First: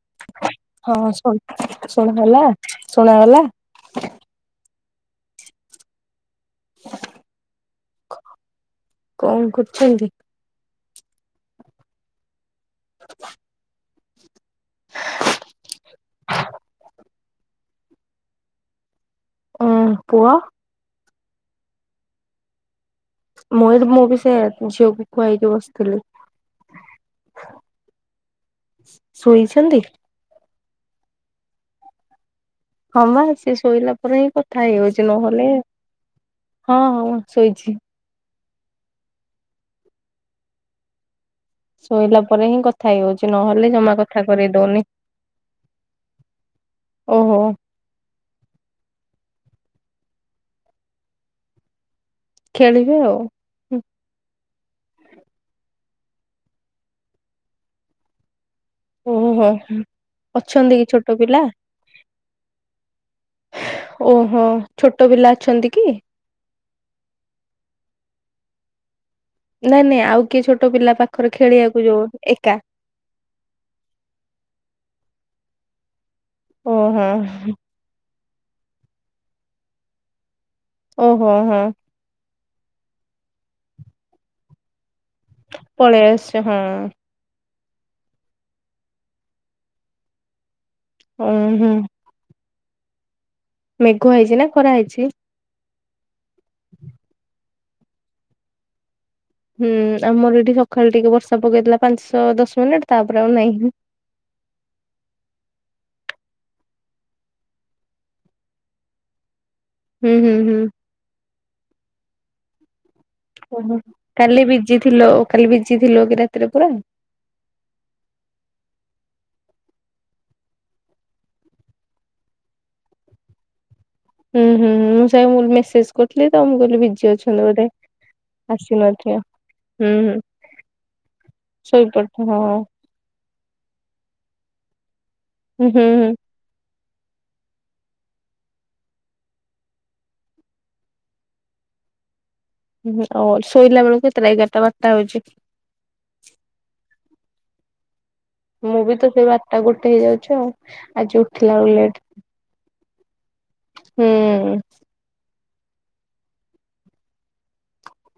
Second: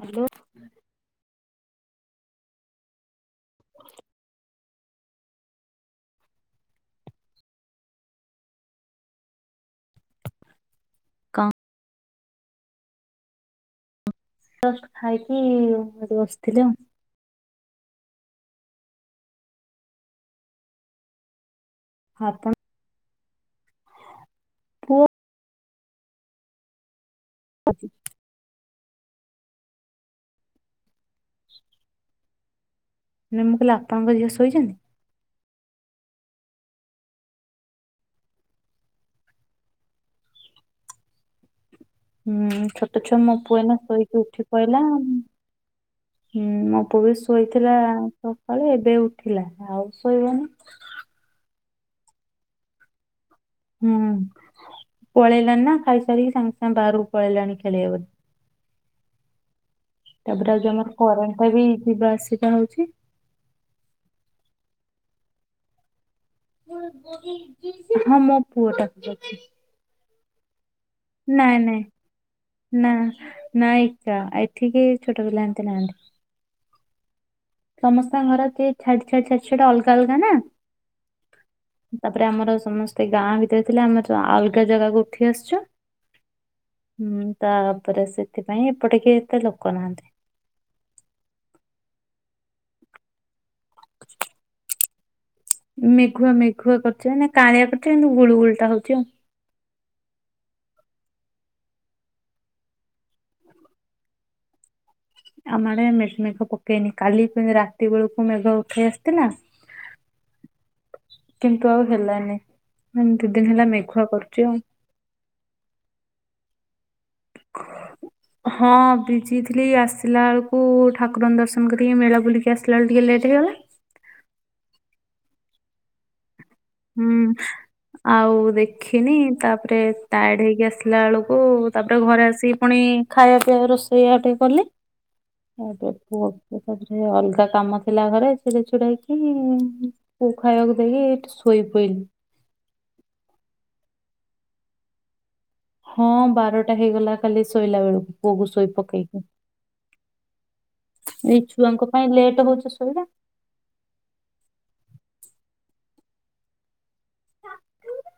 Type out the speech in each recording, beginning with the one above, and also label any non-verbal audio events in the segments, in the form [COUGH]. Hello ହଁ ଶ ଶୁଣ୍ ହେଲା ଶୁଣାଗଲା? [INAUDIBLE] କ କଣ କରୁଚ଼ନ୍ତି? କଅଁ? [INAUDIBLE] ଅଷ୍ଟ ଖାଇକି ଖାଇକି ବସଥିଲି ଆଉ । ଉଁ ପୁଅ । ଆପଣ ମୋଏଜ୍ ମୁଁ ବି ସେଆ ପୁଅ ଝିଅକୁ ଖୁଆଇକି ବସଥିଲି । [INAUDIBLE] [INAUDIBLE] ଶୋଇଛନ୍ତି? [INAUDIBLE] ହଁ ମା ନା ସିଏ ମୁଁ କହିଲି ଶୋଇଲା ଆପଣଙ୍କ ପରେ ଝିଅ ହିଁ କଥା ଶୋଇଛନ୍ତି? ହେଇହଉଚ଼ି ନହେଲେ ହଁ ହଁ ମୁ ଶୋଇଛି । ଶୋଇଲା ପରେ ହୁଁ ହିଁ କଥା ହେଇ ଛୋଟ ଛୁଆ ହଉଛି ମୋ ପୁଅ ନହେଲେ ଏଇନା ଜମା ଶୋଇକି କଥା ଉଠି କରେଇ ପଇଲା ଦଉନି। ମୋ ପୁଅ ଏଇ ଓହୋ ଶୋଇଥିଲା ସକାଳେ ଏବେ ଉଠିଲା । ଆଉ ଶୋଇବନି । ଖେଳିବେ ଆଉ। [UNINTELLIGIBLE] ହୁଁ ପଳେଇଲାଣି ନା ଖାଇସାରିକି ସାଙ୍ଗେ ସାଙ୍ଗେ ବାହାରକୁ ପଳେଇଲାଣି ଖେଳିବ ବୋଲି। ଓହୋ ହୁଁ। ତାପରେ ଆଜି ଆମର କରେଣ୍ଟଟା ବି ଯିବା ଆସିବା ହୋଉଛି। ଓହୋ ଛୋଟ ପିଲା ଅଛନ୍ତି କି? ହଁ ମୋ ପୁଅଟା। ନାଇଁ ନାଇଁ ଆଉ କିଏ ଛୋ ନାଇଁ ନାଇଁ ନା ନା ଏକା ଆ ଏଠି କେହି ଛୋଟ ପିଲା ନାହାନ୍ତି। ଓହୋ। ସମସ୍ ତଙ୍କ ଘରକେ ଛାଡ ଛାଡ ଛାଡି ଛୁଡା ଅଲଗା ଅଲଗା ନା। ଓହୋ ହଁ ତାପରେ ଆମର ସମସ୍ତେ ଗାଁ ଭିତରେ ଥିଲେ ଆମେତ ଆ ଅଲଗା ଜାଗାକୁ ଉଠି ଆସିଛୁ। ପଳେଇ ଆସୁଚ ହଁ। ହୁଁ ତାପରେ ସେଥିପାଇଁ ଏପଟ କେହି ଏତେ ଲୋକ ନାହାନ୍ତି। ଉଁହୁଁ। ମେଘ ହେଇଚି ନା ଖରା ହେଇଛି। ମେଘୁଆ ମେଘୁଆ କରଚି ନା କାଁଳିଆ କରଚି କିନ୍ତୁ ଗୁଳୁଗୁଳିଟା ହୋଉଚି ଆଉ। ହୁଁ ଆମର ଏଠି ସଖାଳୁ ଟିକେ ବର୍ଷା ପକେଇଥିଲା ପାଞ୍ଚ ଦଶ ମିନିଟ ତାପରେ ଆଉ ନାହିଁ। ଆମ ଆଡେ ମେ-ମେଘ ପକେଇନି କାଲି ରାତି ବେଳକୁ ମେଘ ଉଠେଇ ଆସିଥିଲା ହୁଁ ହୁଁ ହୁଁ। କିନ୍ତୁ ଆଉ ହେଲାନି। ମାନେ ଦି ଦିନ ହେଲା ଓହୋ ମେଘୁଆ କରୁଛି କାଲି ଆଉ। ବିଜି ଥିଲ ଓ କାଲି ବିଜି ଥିଲ ବି ରାତିରେ ପୁରା। ହଁ ବିଜିଥିଲି ଆସିଲା ବେଳକୁ ଠାକୁରଙ୍କ ଦର୍ଶନ କରିକି ମେଳା ବୁଲିକି ଆସିଲା ବେଳେ ଟିକେ ଲେଟ୍ ହେଇଗଲା। ହୁଁ ହୁଁ ହୁଁ ମୁଁ ସବୁ ମାନ୍ ମେସେଜ କରୁଥିଲି। ହୁଁ ଆଉ ଦେଖିନି ଆସିନଥିବେ। ତାପରେ ହୁଁ ହୁଁ ଟାଏଡ଼ ହେଇକି ଆସିଲା ବେଳକୁ ତାପରେ ଘରେ ଶୋଇପଡିଥିବ। ଆସିକି ପୁଣି ଖାଇବା ପିଇବା ରୋଷେଇ ଆଟେ କଲେ। ହୁଁ ହୁଁ ତାପରେ ହୁଁ। ଫ୍ରି ଅଛି। ତାପରେ ଅଲଗା କାମ ଥିଲା ଘରେ ଛିଡେଇ ଛୁଡାକି ପୁଅକୁ ଖାଇବାକୁ ଦେଇକି ଏଇଠି ଶୁ ଶୋଇପଇଲି। ହୁଁ ଆ ଶୋଇଲା ବେଳକୁ କେତେଟା ଏଗାରଟା ବାରଟା ହୋଉଚି? ଖାଲି ଶୋଇଲା ବେଳକୁ। ପୁଅକୁ ଶୋଇ ମୁଁ ବି ତ ପକେଇକି ସେଇ ବାରଟା ଗୋଟେ ହେଇଯାଉଛି ଆଉ ଆଜି ଏଇ ଉଠିଲା ବେଳେ ଛୁଆଙ୍କ ଲେଟ ପାଇଁ ଲେଟ୍ ହଉଛି ଶୋଇବା ହୁଁ।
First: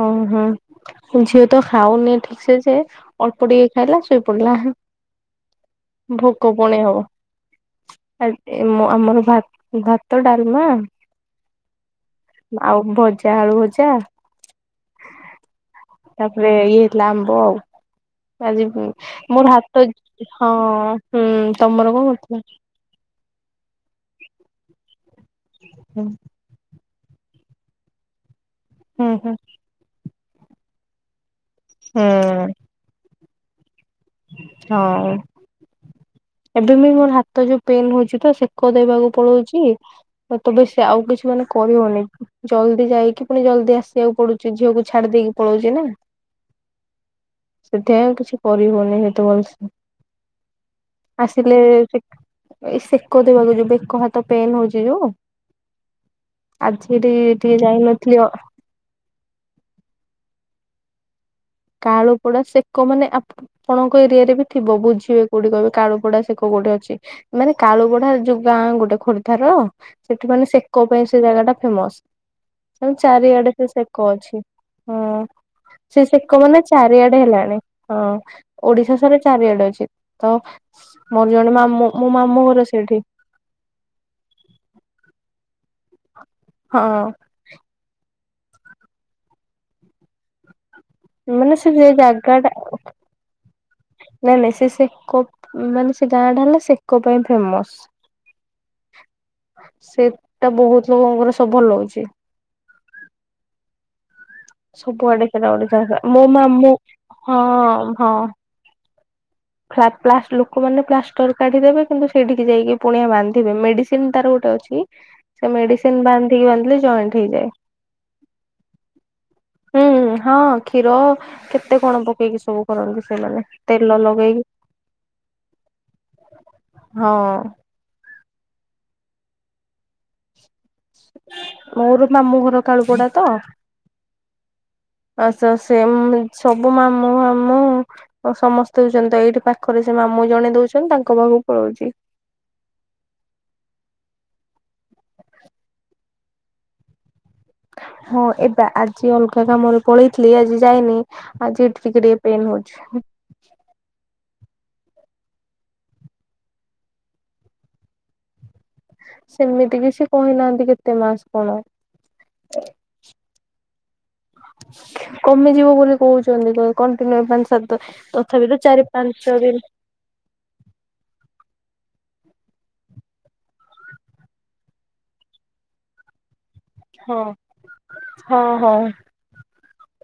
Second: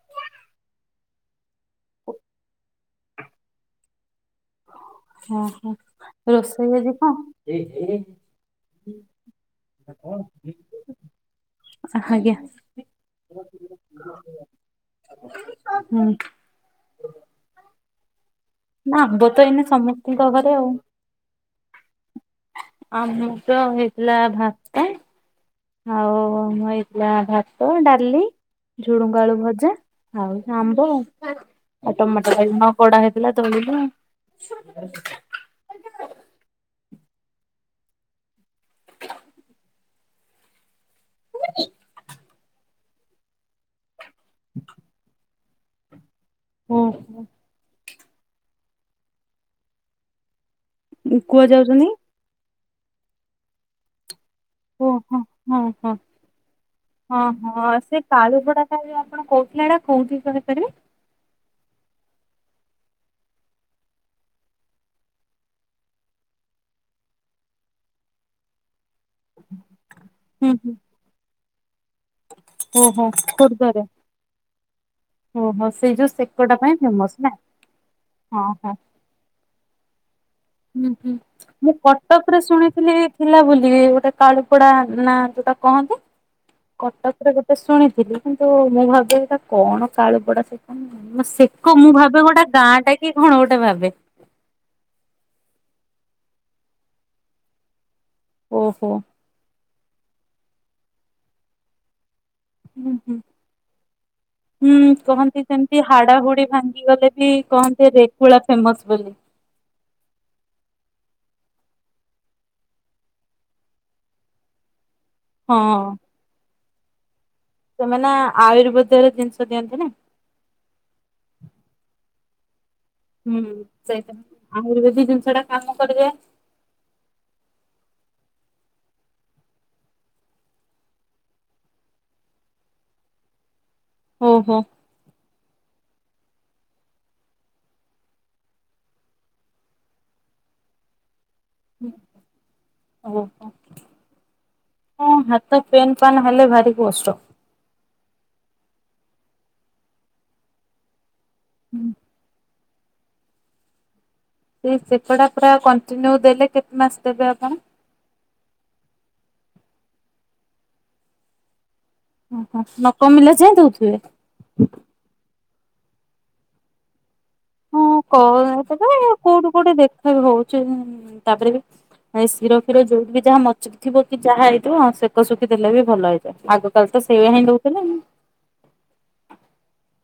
ହଁ ହଁ [UNINTELLIGIBLE] ତ ଖାାଉନି ଠିକ ସେ ଯେ ଅଳ୍ପ ଟିକେ ହେଲା ସୁପ କଲା ହଁ ଓହୋ ଭୋକ ରୋଷେଇ ପୁଣି ଆଜି ହବ କଣ ଆମର ଭାତ ଡାଲମା ଆଜ୍ଞା ଆଉ ଭଜା ଆଳୁ ଭଜା [INAUDIBLE] ତାପରେ ଇଏ ହେଇଥିଲା ଆମ୍ବ ଆଉ। ଆଜି ନା ଆମ୍ବ ତ ମୋର ଏଇନେ ହାତ ସମସ୍ତିଙ୍କ ଘରେ ହଁ ଆଉ ହୁଁ ତମର କଣ କରଥିଲ? [UNINTELLIGIBLE] ଲାଭା କାଇଁ? ହୁଁ ନା ଭାତ ଡାଲି ହୁଁ ଝୁଡୁଙ୍ଗ ହୁଁ ଆଳୁ ଭଜା ଖାଉଚୁ ଆମ୍ବ। ଆ ତମେ ଖାଇନ କଡ଼ାହେ? ହଁ [UNINTELLIGIBLE] [INAUDIBLE] ଏବେ ବି ମୋର ହାତ ଯୋଉ ପେନ୍ ହଉଛି ତ ସେକଦେବାକୁ ପଳଉଚି ମତେ ବେସି ସେ ଆଉ କିଛି ମାନେ କହିହଉନି ଜଲ ମୁଁ ଯାଇକି ପୁଣି ଜଲଦି ଆସିବାକୁ ପଡୁଚି ଝିଅକୁ ଛାଡି ଦେଇେଇକି ପଳଉଛି ନା। ହୁଁ ହୁଁ ସେଥିପାଇଁ କିଛି କରିହଉନି ଏତେ ଭଲସେ। କୁଆ ଆସିଲେ ଯାଉଛନ୍ତି? ସେ ଏଇ ସେକ ଦେବାକୁ ଯିବେ ବେକ ହାତ ପେନ୍ ହଉଛି ଓହୋ ଯୋଉ ହଁ ହଁ ଆଜି ଏଠି ହଁ ଟିକେ ହଁ ସେ ଯାଇନଥିଲି କାଳୁପଡା ଆପଣ କହୁଥିଲେ ସେଟା କୋଉଠି କହିପାରିବେ? କାଳୁପଡା ସେକ ମାନେ ଆପଣଙ୍କ ଏରିଆରେ ବି ଥିବ ବୁଝିବେ କୋଉଠି କହିବେ କଳୁପଡା ସେକ କୋଉଠି ଅଛି ମାନେ କାଳୁପଡା ଯୋଉ ଗାଁ ଗୋଟେ ଖୋର୍ଦ୍ଧାର ସେଠି ମାନେ ହୁଁ ହୁଁ ସେକ ପାଇଁ ସେ ଜାଗା ଟା ଫେମସ ସେମାନେ ଓହୋ ଚାରିଆଡେ ସେ ଖୋର୍ଦ୍ଧାରେ ସେକ ଅଛି ହଁ ଓହୋ ସେଇ ସେ ଯୋଉ ସେ ଲୋକ ସେକଟା ମାନେ ପାଇଁ ଫେମସ ଚାରିଆଡେ ନା? ହେଲାଣି ହଁ ଓଡିଶା ସାରା ଚାରିଆଡେ ଅଛି। [UNINTELLIGIBLE] ହୁଁ ହୁଁ ମୋର ଜଣେ ମୁଁ ମାମୁଁ ମୋ କଟକ ରେ ମାମୁଁ ଘର ଶୁଣିଥିଲି ସେଇଠି ଥିଲା ବୋଲି ଗୋଟେ କାଳୁପଡା ନାଁ ଯୋଉଟା କହନ୍ତୁ ହଁ କଟକରେ ଗୋଟେ ଶୁଣିଥିଲି କିନ୍ତୁ ମୁଁ ଭାବିଲି ଏଟା କଣ କାଳୁପଡା ସେକ୍ ମାନେ ସେକ ସେ ମୁଁ ଭାବେ ଜାଗା ଗୋଟେ ଗାଁ ଟା କି କଣ ଗୋଟେ ଭାବେ। ନାଇଁ ନାଇଁ ସେ ସେକ ମାନେ ସେ ଗାଁ ଟା ହେଲା ସେକ ପାଇଁ ଫେମସ। ଓହୋ । ସେଟା ବହୁତ ଲୋକଙ୍କର ସବୁ ଭଲ ହଉଛି। ହୁଁ ହୁଁ । ହୁଁ ସବୁଆଡେ କହନ୍ତି ସେଟା ଗୋଟେ ସେମତି ଜାଗା ହାଡା ମୋ ହୁଡି ମାମୁଁ ଭାଙ୍ଗିଗଲେ ବି ହଁ କହନ୍ତି ହଁ। ରେକୁଳା ଫେମସ ବୋଲି। ଫ୍ଲା ପ୍ଲାଷ୍ଟ ଲୋକମାନେ ପ୍ଲାଷ୍ଟର କାଢିଦେବେ କିନ୍ତୁ ସେଇଠିକି ଯାଇକି ପୁଣି ବାନ୍ଧିବେ ମେଡିସିନ ତାର ଗୋଟେ ଅଛି । ସେ ହଁ। ମେଡିସିନ ବାନ୍ଧିକି ବାନ୍ଧିଲେ । ଜଏଣ୍ଟ୍ ହେଇଯାଏ ସେମାନେ ଆୟୁର୍ବେଦର ଜିନିଷ ଦିଅନ୍ତି ନା ହୁଁ ହଁ କ୍ଷୀର କେତେ କଣ ପକେଇକି । କରନ୍ତି ହୁଁ ସେମାନେ ତେଲ ସେଇଟା। ଲଗା ଆୟୁର୍ବେଦିକ ଜିନିଷ ଟା କାମ କରିଯାଏ । ହଁ ମୋର ମାମୁଁ ଘର କାଳୁପଡା ତ । ଓ ହୋ । ତେମିତି ସବୁ ମାମୁଁ ମାମୁଁ ସମସ୍ତେ ଦଉଛନ୍ତି ତ ଏଇଠି ପାଖରେ ସେ ମାମୁଁ ଜଣେ ଦଉଛନ୍ତି ତାଙ୍କ ପାଖକୁ ପଳଉଛି। ଓ ହୋ । ଅଁ ହାତ ପେନ୍ ପାନ୍ ହେଲେ ଭାରି କଷ୍ଟ । ହଁ ଏବା ଆଜି ଅଲ୍ଗା କାମରେ ପଳେଇଥିଲି ଆଜି ଯାଇନି । ଆଜି ଏଠି ଟିକେ ଟିକେ ପେନ୍ ହଉଚି । [UNINTELLIGIBLE] ଛେ ଏ ସେକ ଟା ପୁରା କଣ୍ଟିନ୍ୟୁ ଦେଲେ କେତ୍ ମାସ୍ ଦେବେ ଆପଣ । ସେମିତି କିଛି କହିନାହାନ୍ତି କେତେ ମାସ କଣ । ଓହୋ ନ କମିଲା ଯାଇଁ ଦଉଥିବେ । କମି ଯିବ ବୋଲି କହୁଛନ୍ତି ତ କ କଣ୍ଟିନ୍ୟୁ ପାଞ୍ଚ ସାତ ହଁ କହୁ ତଥାପି ତେବେ ପାଞ୍ଚ କୋଉଠି ଦିନ କୋଉଠି ଦେଖାବି ହଉଛି ତାପରେ ବି ହେଇ ଶିର ଫିର ଯଉଠି ବି ଯାହା ମଚକିଥିବ କି ଯାହା ହେଇଥିବ ସେକ ସୁକି ଦେଲେ ବି ଭଲ ହେଇଯାଏ ଆଗକ୍ କାଳେ ତ ହଁ ସେଇଆ ହି ନେଉଥିଲେ ।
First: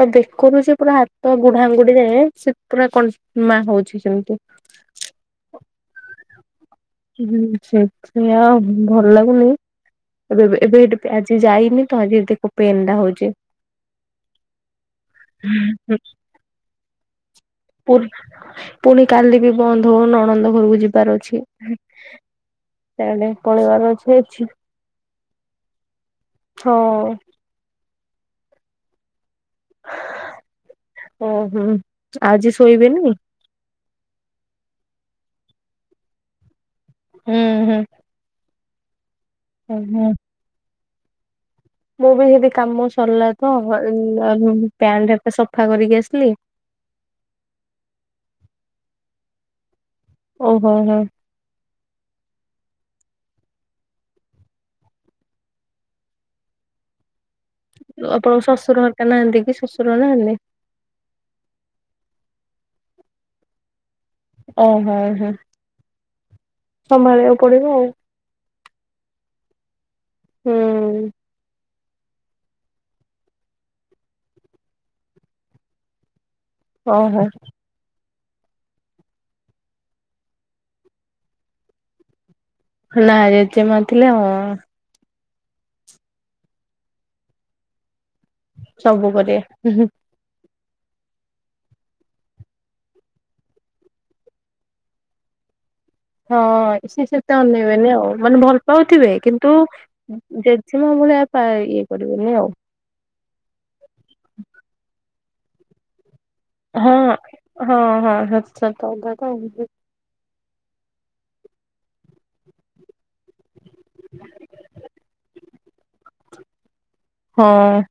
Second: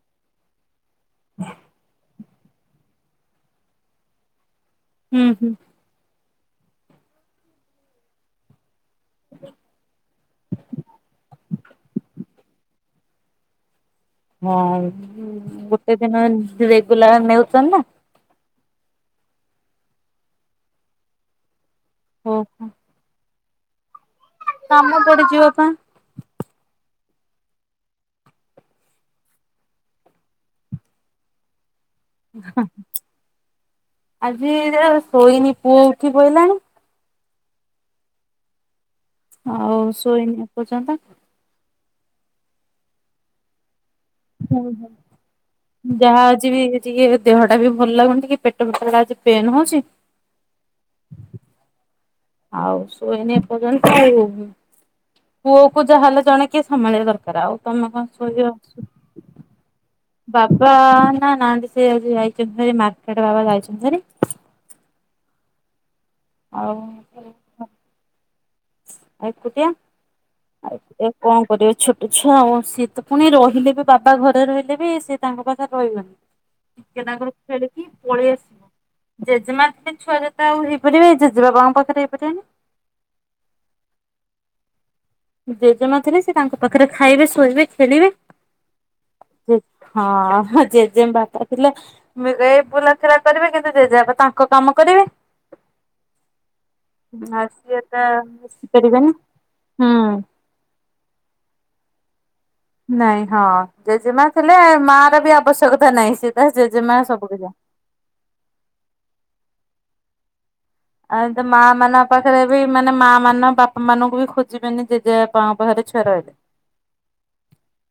ଆ ଦେଖୁନୁ ସେ ପୁରା ହାତ ବୁଢାଆଙ୍ଗୁଡ଼ି ଯାଏଁ ସେ ପୁରା କନ୍ ମା ହଉଛି ସେମିତି । ହୁଁ ହୁଁ । ହୁଁ ସେ ସେୟା ଆଉ । ଭଲ ଲାଗୁନି ଏବେ ଏବେ ଏଠି ଆଜି ଯାଇନି ତ ଆଜି ପେନ୍ ଟା ହଉଚି । ଚି । ହଁ ଗୋଟେ ଦିନ ଏମିତି ରେଗୁଲାର୍ ନେଉଚ ପୁର୍ ପୁଣି କାଲି ବି ବନ୍ଦ ହବ, ନଣନ୍ଦ ଘରକୁ ଯିବାର ଅଛି । ଓହୋ। ପଳେଇବାର ଅଛି। [UNINTELLIGIBLE] ପା ହଁ। ଓହୋ। ଆଜି ଶୋଇବେନି? ଆଜି ଅ ଶୋଇନି ପୁଅ ଉଠି ପଇଲାଣି। ହୁଁ ହୁଁ । ଆଉ ଶୋଇନି ଏଇ ପର୍ଯ୍ୟନ୍ତ। ମୁଁ ବି [UNINTELLIGIBLE] କାମ ସରିଲା ତ ହ ହୁ ହୁଁ କରିକି ଯାହା ଆସିଲି। ଆଜି ବି ଟିକେ ଦେହ ଟା ବି ଭଲ ଲାଗୁନି ଟିକେ ପେଟ ଫେଟ ଆଜି ପେନ୍ ହଉଚି। ଓହୋ ହୋ ହଁ। ଆଉ ଶୋଇନି ଏପର୍ଯ୍ୟନ୍ତ ଆଉ, ପୁଅକୁ ଯାହାହେଲେ ଜଣେ କିଏ ସମ୍ଭାଳିବା ଦରକାର ଆଉ। ତମେ କଣ ଆପଣଙ୍କ ଶୋଇ ଶ୍ୱଶୁର ହରିକା ନାହାନ୍ତି [UNINTELLIGIBLE] କି ଶ୍ୱଶୁର ନାହାନ୍ତି? ବାବା ନା ନାହାନ୍ତି ସେ ଆଜି ଯାଇ [UNINTELLIGIBLE] ମାର୍କେଟ୍ ବାବା ଯାଇଛନ୍ତି ହେରି। ଓହୋ ହୋ। ଆଉ ସମ୍ଭାଳିବାକୁ ପଡିବ ଆଉ। ଏକୁଟିଆ। ଆଉ ହୁଁ। କଣ କରିବ ଛୋ ଆଚ୍ଛା ସିଏ ତ ପୁଣି ରହିଲେ ବି ବାବା ଘରେ ରହିଲେ ବି, ସେ ତାଙ୍କ ପାଖରେ ରହିବନି। ଟିକେ ଓହୋ ନାକୁ ଖେଳ କି ପଳେଇ ଆସିବ ଜେଜେମା ଛୁଆ ଯେତେ ଆଉ ହେଇପାରିବେ, ଜେଜେବାବାଙ୍କ ପାଖରେ ହେଇପାରିବନି। ନା ଜେଜେ ମା ଥିଲେ ହଁ। ଜେଜେମା ଥିଲେ ସେ ତାଙ୍କ ପାଖରେ ଖାଇବେ, ଶୋଇବେ, ଖେଳିବେ ସବୁ କରିବେ। ହଁ ଜେଜେ ବାପା ଥିଲେ ମୁଁ ଏ ବୁଲାଖରା କରିବି କିନ୍ତୁ ଜେଜେବାପା ତାଙ୍କ କାମ କରିବେ। ହଁ ସେ ସେ ତ ଆଉ ସିଏ ଅନେଇବେନି ତ ଆଉ ମାନେ ଭଲ ମିଶି ପାଉଥିବେ ପାରିବେନି କିନ୍ତୁ ହୁଁ ଜେଜେମା ଭଳିଆ ପାଏନି। ଇଏ କରିବେନି ଆଉ। ନାଇଁ ହଁ ଜେଜେମା ଥିଲେ ମାର ବି ଆ ଆବଶ୍ୟକତା ନାହିଁ, ସେ ତା ଜେଜେମା ହଁ ସବୁ କିଛି ହଁ ହଁ [INAUDIBLE] ଆ ତ ମା ମାନ ପାଖରେ ବି ମାନେ ମା ମାନ ବାପା ମାନଙ୍କୁ ବି ଖୋଜିବେନି ଯେଜେପାଙ୍କ ପାଖରେ ଛୁଆ ରହିଲେ। ହଁ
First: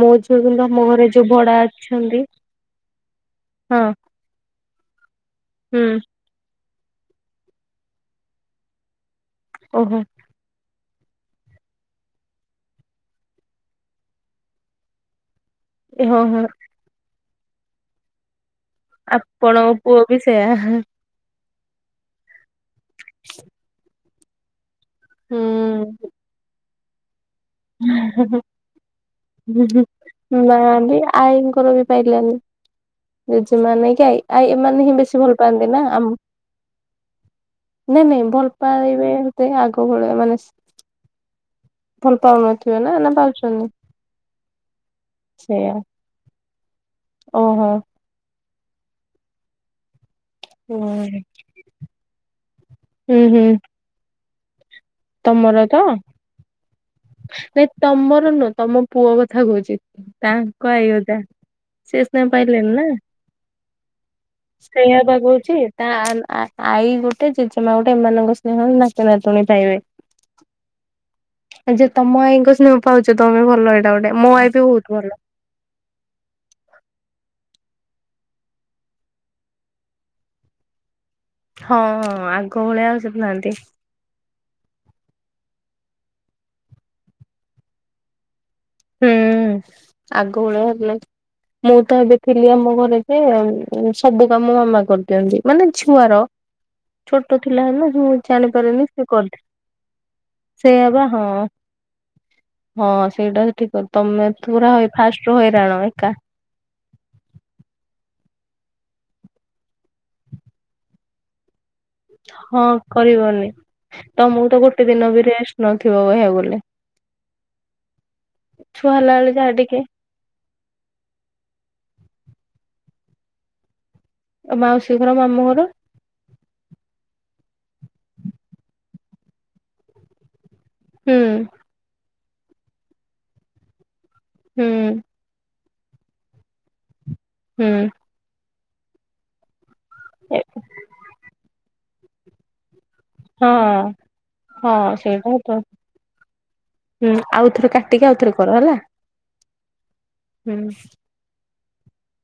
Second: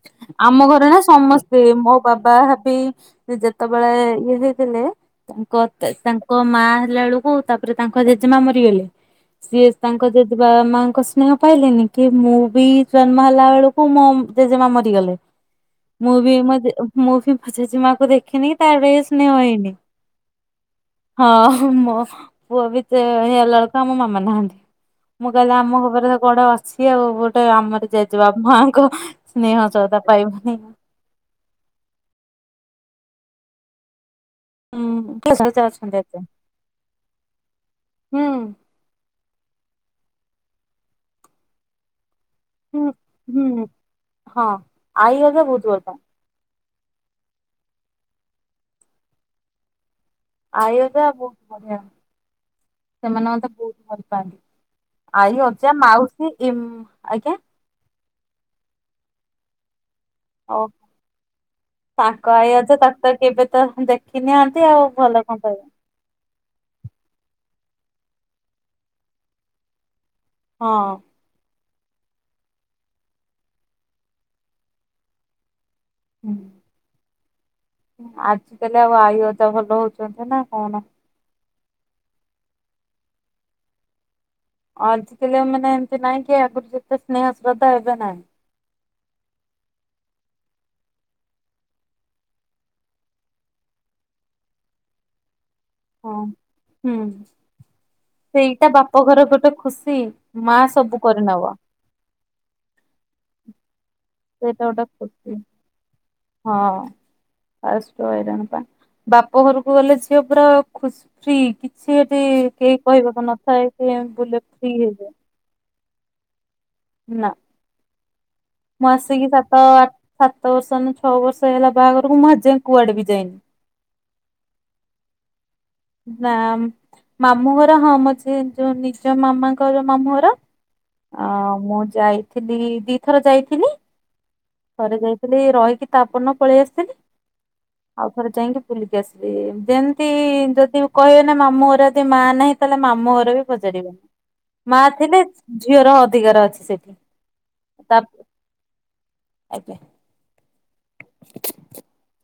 ମୋ ଝିଅ କିନ୍ତୁ ଆମ ଘର ନା ଘରେ ଯୋଉ ଭଡା ସମସ୍ତେ ମୋ ଅଛନ୍ତି ବାବା ଭାବି ହଁ ଯେତେବେଳେ ଇଏ ହେଇଥିଲେ। ତାଙ୍କ ହୁଁ ତାଙ୍କ ମା ଥିଲା ବେଳକୁ ତାପରେ ତାଙ୍କ ଜେଜେମା ମରିଗଲେ। ସିଏ ଓହୋ ତାଙ୍କ ଯଦି ବାପ ମା କୃଷ୍ଣା ପାଇଲିନି କି ମୁଁ ବି ଜନ୍ମ ହେଲା ବେଳକୁ ମୋ ମା ମରି ଗଲେ ଏ ମୁଁ ହଁ ଭି ହଁ ମୁଁ ଭି ଆ ଜେଜେ ମାକୁ ଦେଖିନି। [UNINTELLIGIBLE] ହଁ ଆପଣଙ୍କ ପୁଅ ବି ସେୟା [UNINTELLIGIBLE] ପୁଅ ବି ତ ହେ [UNINTELLIGIBLE] ଆମ ମା ନାହାନ୍ତି। ମୁଁ କହିଲେ ଆମ ଘର ଉପରେ ହୁଁ। ତ ଗୋଡ ବସ ସିଏ ଗଟେ ଆମର ଜେଜେବାବା ମାଙ୍କ ମା ଆଇଙ୍କର ବି ପାଇଲାନି। ଜେଜେ ମାଆ କି ଆଇ ଆ ଏମାନେ ହିଁ ବେଶୀ ହୁଁ। ଭଲ ସହିତ ପାଆନ୍ତି ନା, ଅଛନ୍ତି ଆମ ଏତେ। ନାଇଁ ହୁଁ ନାଇଁ ଭଲ ପାଇବେ ଆଗ ସବୁଳେ ମାନେ ଭଲ୍ ହଁ ହଁ ହଁ ଆଈ ଅଜ ଭହୁତ ଭଲପାନ୍ତି। ଓ ହୋ ଆଇ ଅଜା ହୁଁ ବହୁତ ବଢିଆ, ସେମାନେ ହୁଁ ମତେ ବହୁତ ଭଲି ପାଆନ୍ତି। ଆଇ, ତମର ଅଜା, ତ ମାଉସୀ ଇମ୍ ଆଜ୍ଞା ନାଇଁ ତମର ନୁହଁ ତମ ପୁଅ କଥା। ଖା -ଉଚିତ୍ ଓ ତାଙ୍କ ଆଇ ଅଜା, ସେ ସ୍ନେହ ତାଙ୍କ ଆଈ ଅଜା ପାଇଲେନି ନା, ତାକୁ ତ କେବେ ତ ଦେଖିନାହାନ୍ତି ଆଉ ସେଇଆ ପା ଭଲ କଣ କହୁଛି, ପାଇବେ ତା ଆଈ ଗୋଟେ ଜେଜେ ଏ ମା ଗୋଟେ, ଏମାନଙ୍କ ସ୍ନେହ ନାତି ନାତୁଣୀ ପାଇବେ। ହଁ। ଯେ ତମ ଆଇଙ୍କ ସ୍ନେହ, ପାଉଛ ତମେ ଭଲ ଏଇଟା ଗୋଟେ, ମୋ ଆଇ ବି ବହୁତ ଭଲ। ଆଜି କାଲି ଆଉ, ଆଇ ଅଜା ଭଲ ହଉଛନ୍ତି ନା କଣ। ହଁ ହଁ ଆଗ ଭଳିଆ, ଆଉ ସେଠୁ ନାହାନ୍ତି। ଆଜିକାଲି ଆଉ ମାନେ, ଏମିତି ନାହିଁ କି ଆଗରୁ ଯେତେ ସ୍ନେହ ଶ୍ରଦ୍ଧା, ଏବେ ନାହିଁ। ହୁଁ ଆଗ ଭଳିଆ ହେଲେ, ମୁଁ ତ ଏବେ ଥିଲି ଆମ ଘରେ ଯେ, ସବୁ କାମ ମାମା କରିଦିଅନ୍ତି। ମାନେ ଛୁଆର, ହଁ। ହୁଁ ଛୋଟ ଥିଲା ହେ ନା ମୁଁ ସେଇଟା ଜାଣିପାରିନି ବାପ ସେ ଘର କରିଥିଲେ, ଗୋଟେ ଖୁସି ମା ସେୟା ସବୁ ବା ହଁ କରିନବ ହଁ ସେଇଟା। ତମେ ସେଇଟା ପୁରା ଗୋଟେ ହ, ଫାଷ୍ଟ ଖୁସି ରୁ ହଇରାଣ ଏକା। ହଁ ଫାଷ୍ଟ୍ ରୁ ହଇରାଣ ପା, ବାପ ଘରକୁ ଗଲେ ଝିଅ ପୁରା ଖୁସି ଫ୍ରି। କିଛି ଏଠି ହଁ କେହି କହିବାକୁ କରିବନି, ନଥାଏ କି ବୁଲେ ତମକୁ ତ ଫ୍ରି ଗୋଟେ ହେଇଯାଏ ଦିନ ବି ରେଷ୍ଟ୍ ନ ଥିବ ବହିଆ କୁ ଗଲେ। ନା। ମୁଁ ଛୁଆ ହେଲା ଆସିକି ବେଳେ ଯାହା ସାତ ଟିକେ ଆ ସାତ ବର୍ଷ ନା ଛଅ ବର୍ଷ ହେଲା ବାହାଘରକୁ ମୁଁ ଆଜିଯାଏ କୁଆଡେ ବି ଯାଇନି। ଆଉ ମାଉସୀ ଘର, ମାମୁଁ ଘର? ନା ମାମୁଁ ଘର ହଁ ମୋ ସେ ଯୋଉ, ନିଜ ମାମାଙ୍କର ମାମୁଁ ଘର। ହୁଁ ହଁ ମୁଁ ଯାଇ ଥିଲି, ଦିଥର ଯାଇଥିଲି। ହୁଁ ଥରେ ଯାଇଥିଲି, ରହିକି ତାପର ଦିନ ପଳେଇ ଆସିଥିଲି। ହୁଁ ଆଉ ଥରେ ଯାଇକି ବୁଲିକି ଆସିଲି ଦେନ୍ ଏ ଏଇ ଯଦି କହିବେ ନା ମାମୁଁ ଘରେ ମା ନାହିଁ ତା ମାମୁଁ ଘର ବି ହଁ। ପଚାରିବେନି, ହଁ ମା ଥିଲେ ସେଇଟା ତ ଝିଅର ଅଧିକାର ଅଛି ସେଠି ହୁଁ ଆଉଥରେ ତା କାଟିକି ଆଉଥରେ କର ହେଲା ଆଜ୍ଞା। ହୁଁ। [INAUDIBLE]